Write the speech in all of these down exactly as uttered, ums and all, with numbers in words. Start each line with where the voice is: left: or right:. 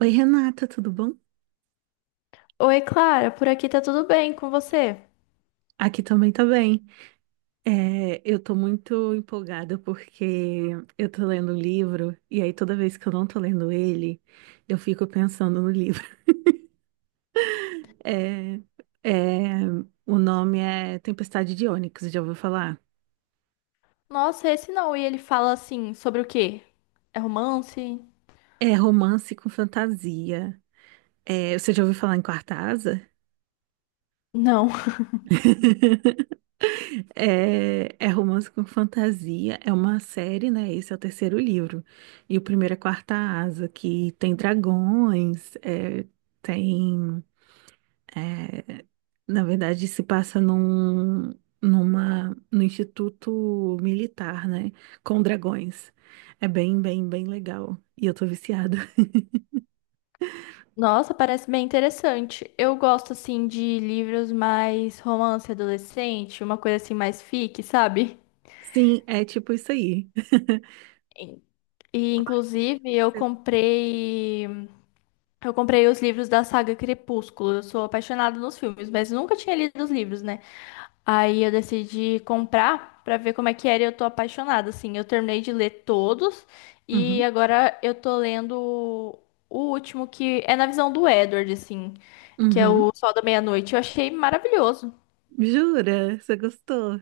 right: Oi, Renata, tudo bom?
left: Oi, Clara, por aqui tá tudo bem com você?
right: Aqui também tá bem. É, eu tô muito empolgada porque eu tô lendo um livro e aí toda vez que eu não tô lendo ele, eu fico pensando no livro. É, é, o nome é Tempestade de Ônix, já ouviu falar?
left: Nossa, esse não. E ele fala assim, sobre o quê? É romance?
right: É romance com fantasia. É, você já ouviu falar em Quarta Asa?
left: Não.
right: É, é romance com fantasia, é uma série, né? Esse é o terceiro livro. E o primeiro é Quarta Asa, que tem dragões, é, tem. é, na verdade, se passa num, numa, no Instituto Militar, né? Com dragões. É bem, bem, bem legal. E eu tô viciada.
left: Nossa, parece bem interessante. Eu gosto assim de livros mais romance adolescente, uma coisa assim mais fic, sabe?
right: Sim, é tipo isso aí.
left: E e,
right: Qual é que
left: inclusive eu
right: você-
left: comprei eu comprei os livros da saga Crepúsculo. Eu sou apaixonada nos filmes, mas nunca tinha lido os livros, né? Aí eu decidi comprar pra ver como é que era e eu tô apaixonada, assim. Eu terminei de ler todos e
right: Uhum,
left: agora eu tô lendo o último que é na visão do Edward, assim, que é
right: uhum.
left: o Sol da Meia-Noite. Eu achei maravilhoso.
right: Jura? Você gostou?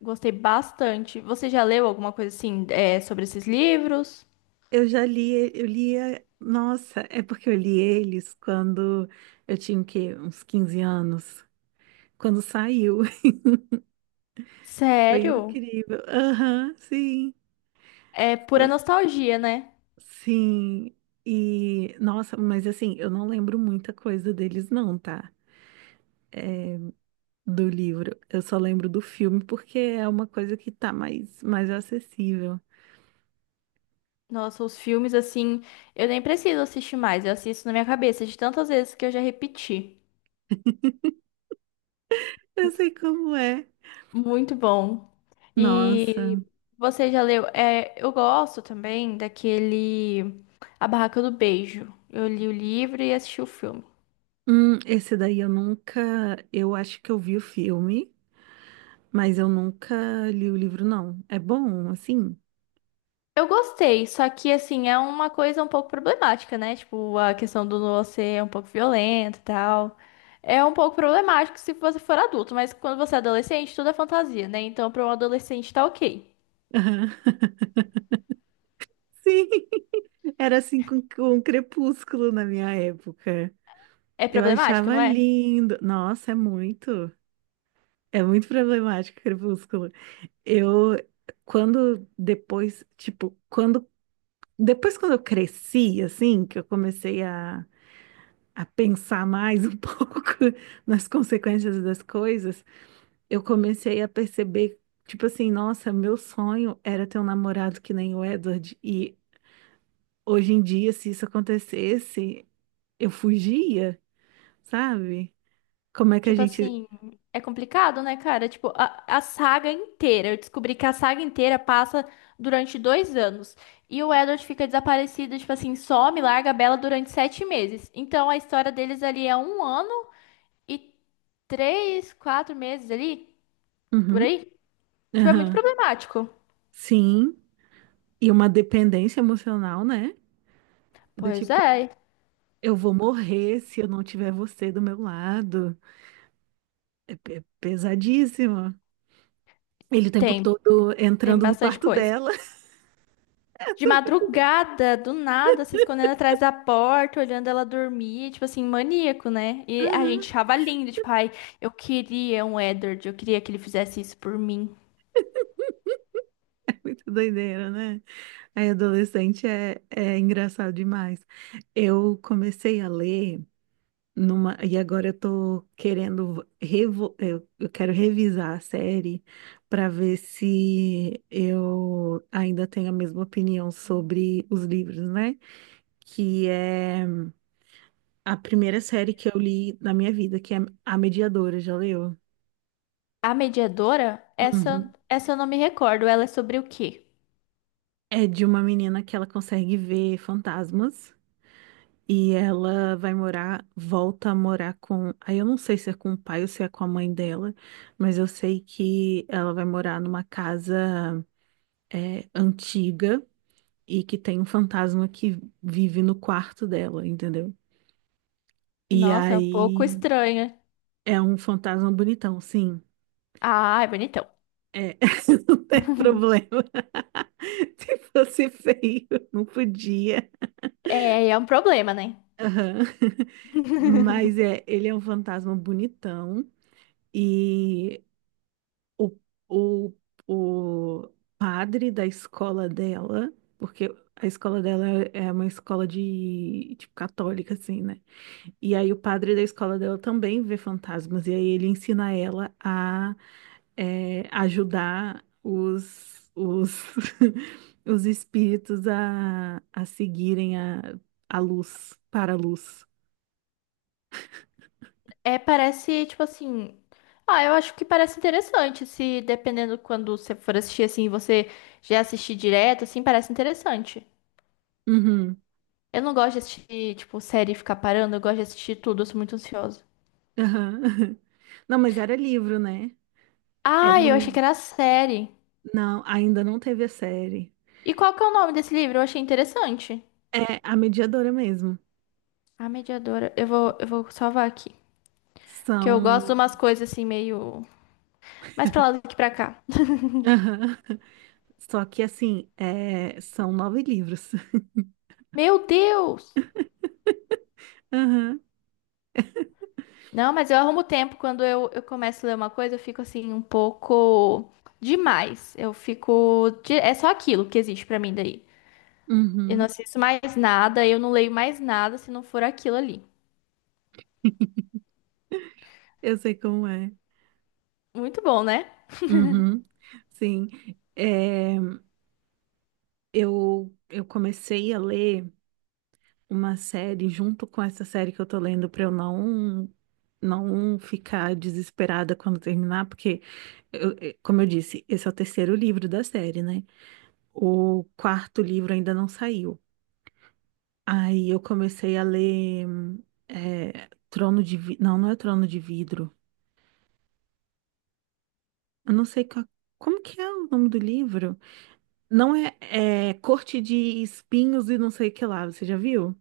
left: Gostei bastante. Você já leu alguma coisa assim, é, sobre esses livros?
right: Eu já li, e- eu lia, nossa, é porque eu li eles quando eu tinha o quê? Uns quinze anos, quando saiu. Foi
left: Sério?
right: incrível. Aham, sim.
left: É pura
right: Fo-
left: nostalgia, né?
right: Sim. E, nossa, mas assim, eu não lembro muita coisa deles não, tá? Do livro. Eu só lembro do filme porque é uma coisa que tá mais mais acessível.
left: Nossa, os filmes assim, eu nem preciso assistir mais, eu assisto na minha cabeça de tantas vezes que eu já repeti.
right: Eu sei como é.
left: Muito bom. E
right: Nossa.
left: você já leu? É, eu gosto também daquele A Barraca do Beijo. Eu li o livro e assisti o filme.
right: Hum, esse daí eu nunca, eu acho que eu vi o filme. Mas eu nunca li o livro, não. É bom, assim?
left: Eu gostei, só que assim, é uma coisa um pouco problemática, né? Tipo, a questão do você é um pouco violento e tal. É um pouco problemático se você for adulto, mas quando você é adolescente, tudo é fantasia, né? Então, para um adolescente tá ok.
right: Aham. Sim, era assim com, com um Crepúsculo na minha época.
left: É
right: Eu
left: problemático,
right: achava
left: não é?
right: lindo. Nossa, é muito. É muito problemático Crepúsculo. Eu, quando depois, tipo, quando. Depois, quando eu cresci, assim, que eu comecei a, a pensar mais um pouco nas consequências das coisas, eu comecei a perceber, tipo assim, nossa, meu sonho era ter um namorado que nem o Edward. E hoje em dia, se isso acontecesse, eu fugia, sabe? Como é que a
left: Tipo
right: gente.
left: assim, é complicado, né, cara? Tipo, a, a saga inteira. Eu descobri que a saga inteira passa durante dois anos. E o Edward fica desaparecido, tipo assim, some, larga a Bella durante sete meses. Então a história deles ali é um ano e três, quatro meses ali, por
right: Uhum,
left: aí. Tipo, é muito
right: aham,
left: problemático.
right: Sim. E uma dependência emocional, né? Do
left: Pois
right: tipo,
left: é,
right: eu vou morrer se eu não tiver você do meu lado. É pe- pesadíssimo. Ele o tempo
left: tem,
right: todo
left: tem
right: entrando no
left: bastante
right: quarto
left: coisa.
right: dela.
left: De madrugada, do nada, se escondendo atrás da porta, olhando ela dormir, tipo assim, maníaco, né? E a
right: Aham,
left: gente achava lindo, tipo, ai, eu queria um Edward, eu queria que ele fizesse isso por mim.
right: Muito doideira, né? Aí, adolescente é, é engraçado demais. Eu comecei a ler numa, e agora eu tô querendo revo, eu, eu quero revisar a série para ver se eu ainda tenho a mesma opinião sobre os livros, né? Que é a primeira série que eu li na minha vida, que é A Mediadora, já leu?
left: A mediadora, essa,
right: Uhum.
left: essa eu não me recordo, ela é sobre o quê?
right: É de uma menina que ela consegue ver fantasmas. E ela vai morar, volta a morar com. Aí eu não sei se é com o pai ou se é com a mãe dela, mas eu sei que ela vai morar numa casa é, antiga e que tem um fantasma que vive no quarto dela, entendeu? E
left: Nossa, é um pouco
right: aí
left: estranha.
right: é um fantasma bonitão, sim.
left: Ah, é bonitão.
right: É, não tem problema. Se fosse feio, não podia.
left: É, é um problema, né?
right: Aham. Mas é, ele é um fantasma bonitão. E o, o, o padre da escola dela, porque a escola dela é uma escola de, tipo, católica, assim, né? E aí o padre da escola dela também vê fantasmas, e aí ele ensina ela a é, ajudar os, os, os espíritos a, a seguirem a, a luz, para a luz.
left: É, parece, tipo assim. Ah, eu acho que parece interessante. Se dependendo quando você for assistir assim, você já assistir direto, assim, parece interessante.
right: Uhum,
left: Eu não gosto de assistir, tipo, série e ficar parando, eu gosto de assistir tudo, eu sou muito ansiosa.
right: aham. Não, mas era livro, né? É
left: Ah, eu achei que
right: livro.
left: era série.
right: Não, ainda não teve a série.
left: E qual que é o nome desse livro? Eu achei interessante.
right: É a mediadora mesmo.
left: A Mediadora. Eu vou, eu vou salvar aqui. Porque eu gosto de
right: São.
left: umas coisas assim, meio. Mais pra lá do que pra cá.
right: Aham. Só que assim, é, são nove livros.
left: Meu Deus!
right: Aham.
left: Não, mas eu arrumo tempo. Quando eu, eu começo a ler uma coisa, eu fico assim, um pouco demais. Eu fico. de- É só aquilo que existe pra mim daí. Eu não
right: Uhum.
left: assisto mais nada, eu não leio mais nada se não for aquilo ali.
right: Eu sei como é.
left: Muito bom, né?
right: Uhum. Sim. É, eu, eu comecei a ler uma série junto com essa série que eu tô lendo para eu não não ficar desesperada quando terminar, porque eu- eu- como eu disse, esse é o terceiro livro da série, né? O quarto livro ainda não saiu. Aí eu comecei a ler é, Trono de Vi... Não, não é Trono de Vidro. Eu não sei qual- como que é o nome do livro. Não é, é Corte de Espinhos e não sei o que lá. Você já viu?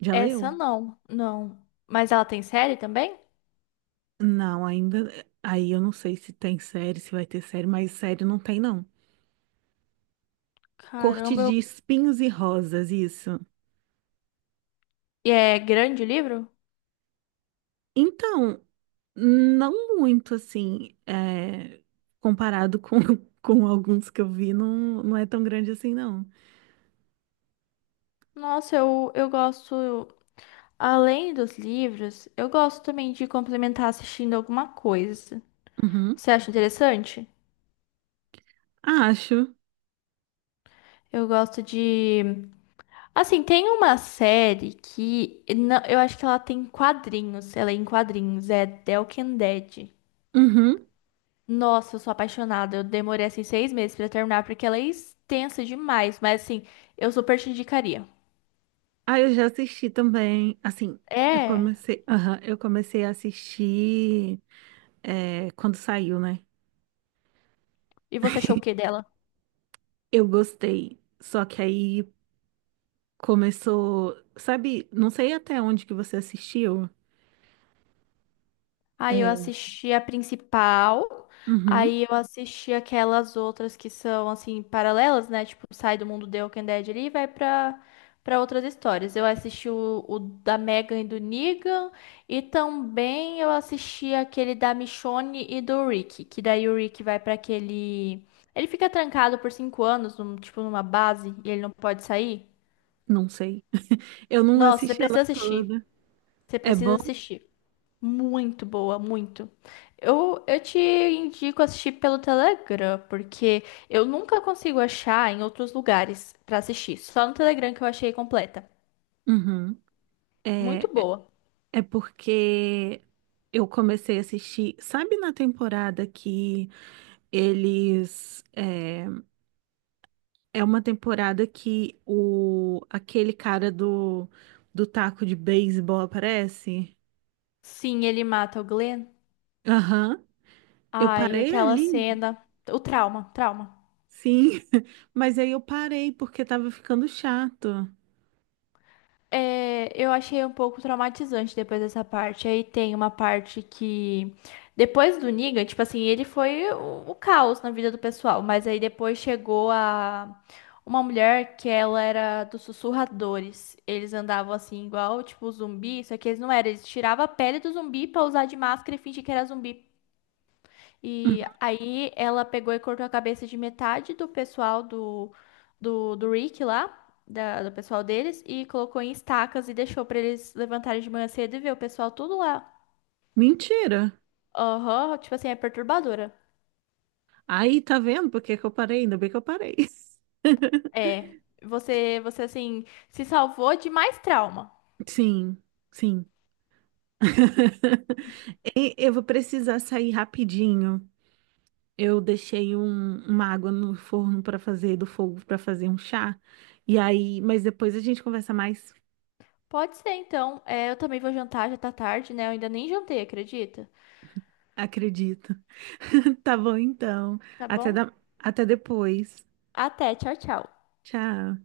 right: Já leu?
left: Essa não, não. Mas ela tem série também?
right: Não, ainda. Aí eu não sei se tem série, se vai ter série, mas série não tem, não. Corte
left: Caramba,
right: de
left: eu...
right: Espinhos e Rosas, isso.
left: E é grande o livro?
right: Então, não muito assim, é, comparado com, com alguns que eu vi, não, não é tão grande assim, não.
left: Nossa, eu, eu gosto. Além dos livros, eu gosto também de complementar assistindo alguma coisa.
right: Uhum.
left: Você acha interessante?
right: Acho.
left: Eu gosto de. Assim, tem uma série que não, eu acho que ela tem quadrinhos, ela é em quadrinhos, é The Walking Dead.
right: Uhum.
left: Nossa, eu sou apaixonada. Eu demorei assim seis meses pra terminar porque ela é extensa demais, mas assim, eu super te indicaria.
right: Ah, eu já assisti também. Assim, eu
left: É.
right: comecei, aham, eu comecei a assistir é, quando saiu, né?
left: E você achou o que dela?
right: Eu gostei. Só que aí começou, sabe? Não sei até onde que você assistiu.
left: Aí eu
right: É,
left: assisti a principal,
right: uhum,
left: aí eu assisti aquelas outras que são assim paralelas, né? Tipo, sai do mundo The Walking Dead ali e vai pra para outras histórias. Eu assisti o, o da Megan e do Negan e também eu assisti aquele da Michonne e do Rick, que daí o Rick vai pra aquele ele fica trancado por cinco anos, num- tipo numa base e ele não pode sair.
right: não sei. Eu não
left: Nossa, você
right: assisti ela
left: precisa assistir.
right: toda.
left: Você
right: É bom?
left: precisa assistir. Muito boa, muito. Eu, eu te indico assistir pelo Telegram, porque eu nunca consigo achar em outros lugares pra assistir. Só no Telegram que eu achei completa.
right: Uhum.
left: Muito
right: É,
left: boa.
right: é porque eu comecei a assistir, sabe na temporada que eles, é, É uma temporada que o aquele cara do, do taco de beisebol aparece.
left: Sim, ele mata o Glenn.
right: Aham. Eu
left: Ai,
right: parei
left: aquela
right: ali,
left: cena. O trauma, trauma.
right: sim. Mas aí eu parei porque tava ficando chato.
left: É, eu achei um pouco traumatizante depois dessa parte. Aí tem uma parte que. Depois do Negan, tipo assim, ele foi o, o caos na vida do pessoal. Mas aí depois chegou a uma mulher que ela era dos sussurradores. Eles andavam assim, igual, tipo, zumbi, só que eles não eram. Eles tiravam a pele do zumbi pra usar de máscara e fingir que era zumbi. E
right: Uhum.
left: aí ela pegou e cortou a cabeça de metade do pessoal do, do, do Rick lá, da- do pessoal deles, e colocou em estacas e deixou pra eles levantarem de manhã cedo e ver o pessoal tudo lá.
right: Mentira.
left: Aham, tipo assim, é perturbadora.
right: Aí tá vendo por que que eu parei? Ainda bem que eu parei.
left: É, você, você assim, se salvou de mais trauma.
right: Sim, sim. E eu vou precisar sair rapidinho. Eu deixei um- uma água no forno para fazer do fogo para fazer um chá. E aí, mas depois a gente conversa mais,
left: Pode ser, então. É, eu também vou jantar, já tá tarde, né? Eu ainda nem jantei, acredita?
right: acredito. Tá bom então.
left: Tá
right: Até
left: bom?
right: da- até depois.
left: Até, tchau, tchau.
right: Tchau.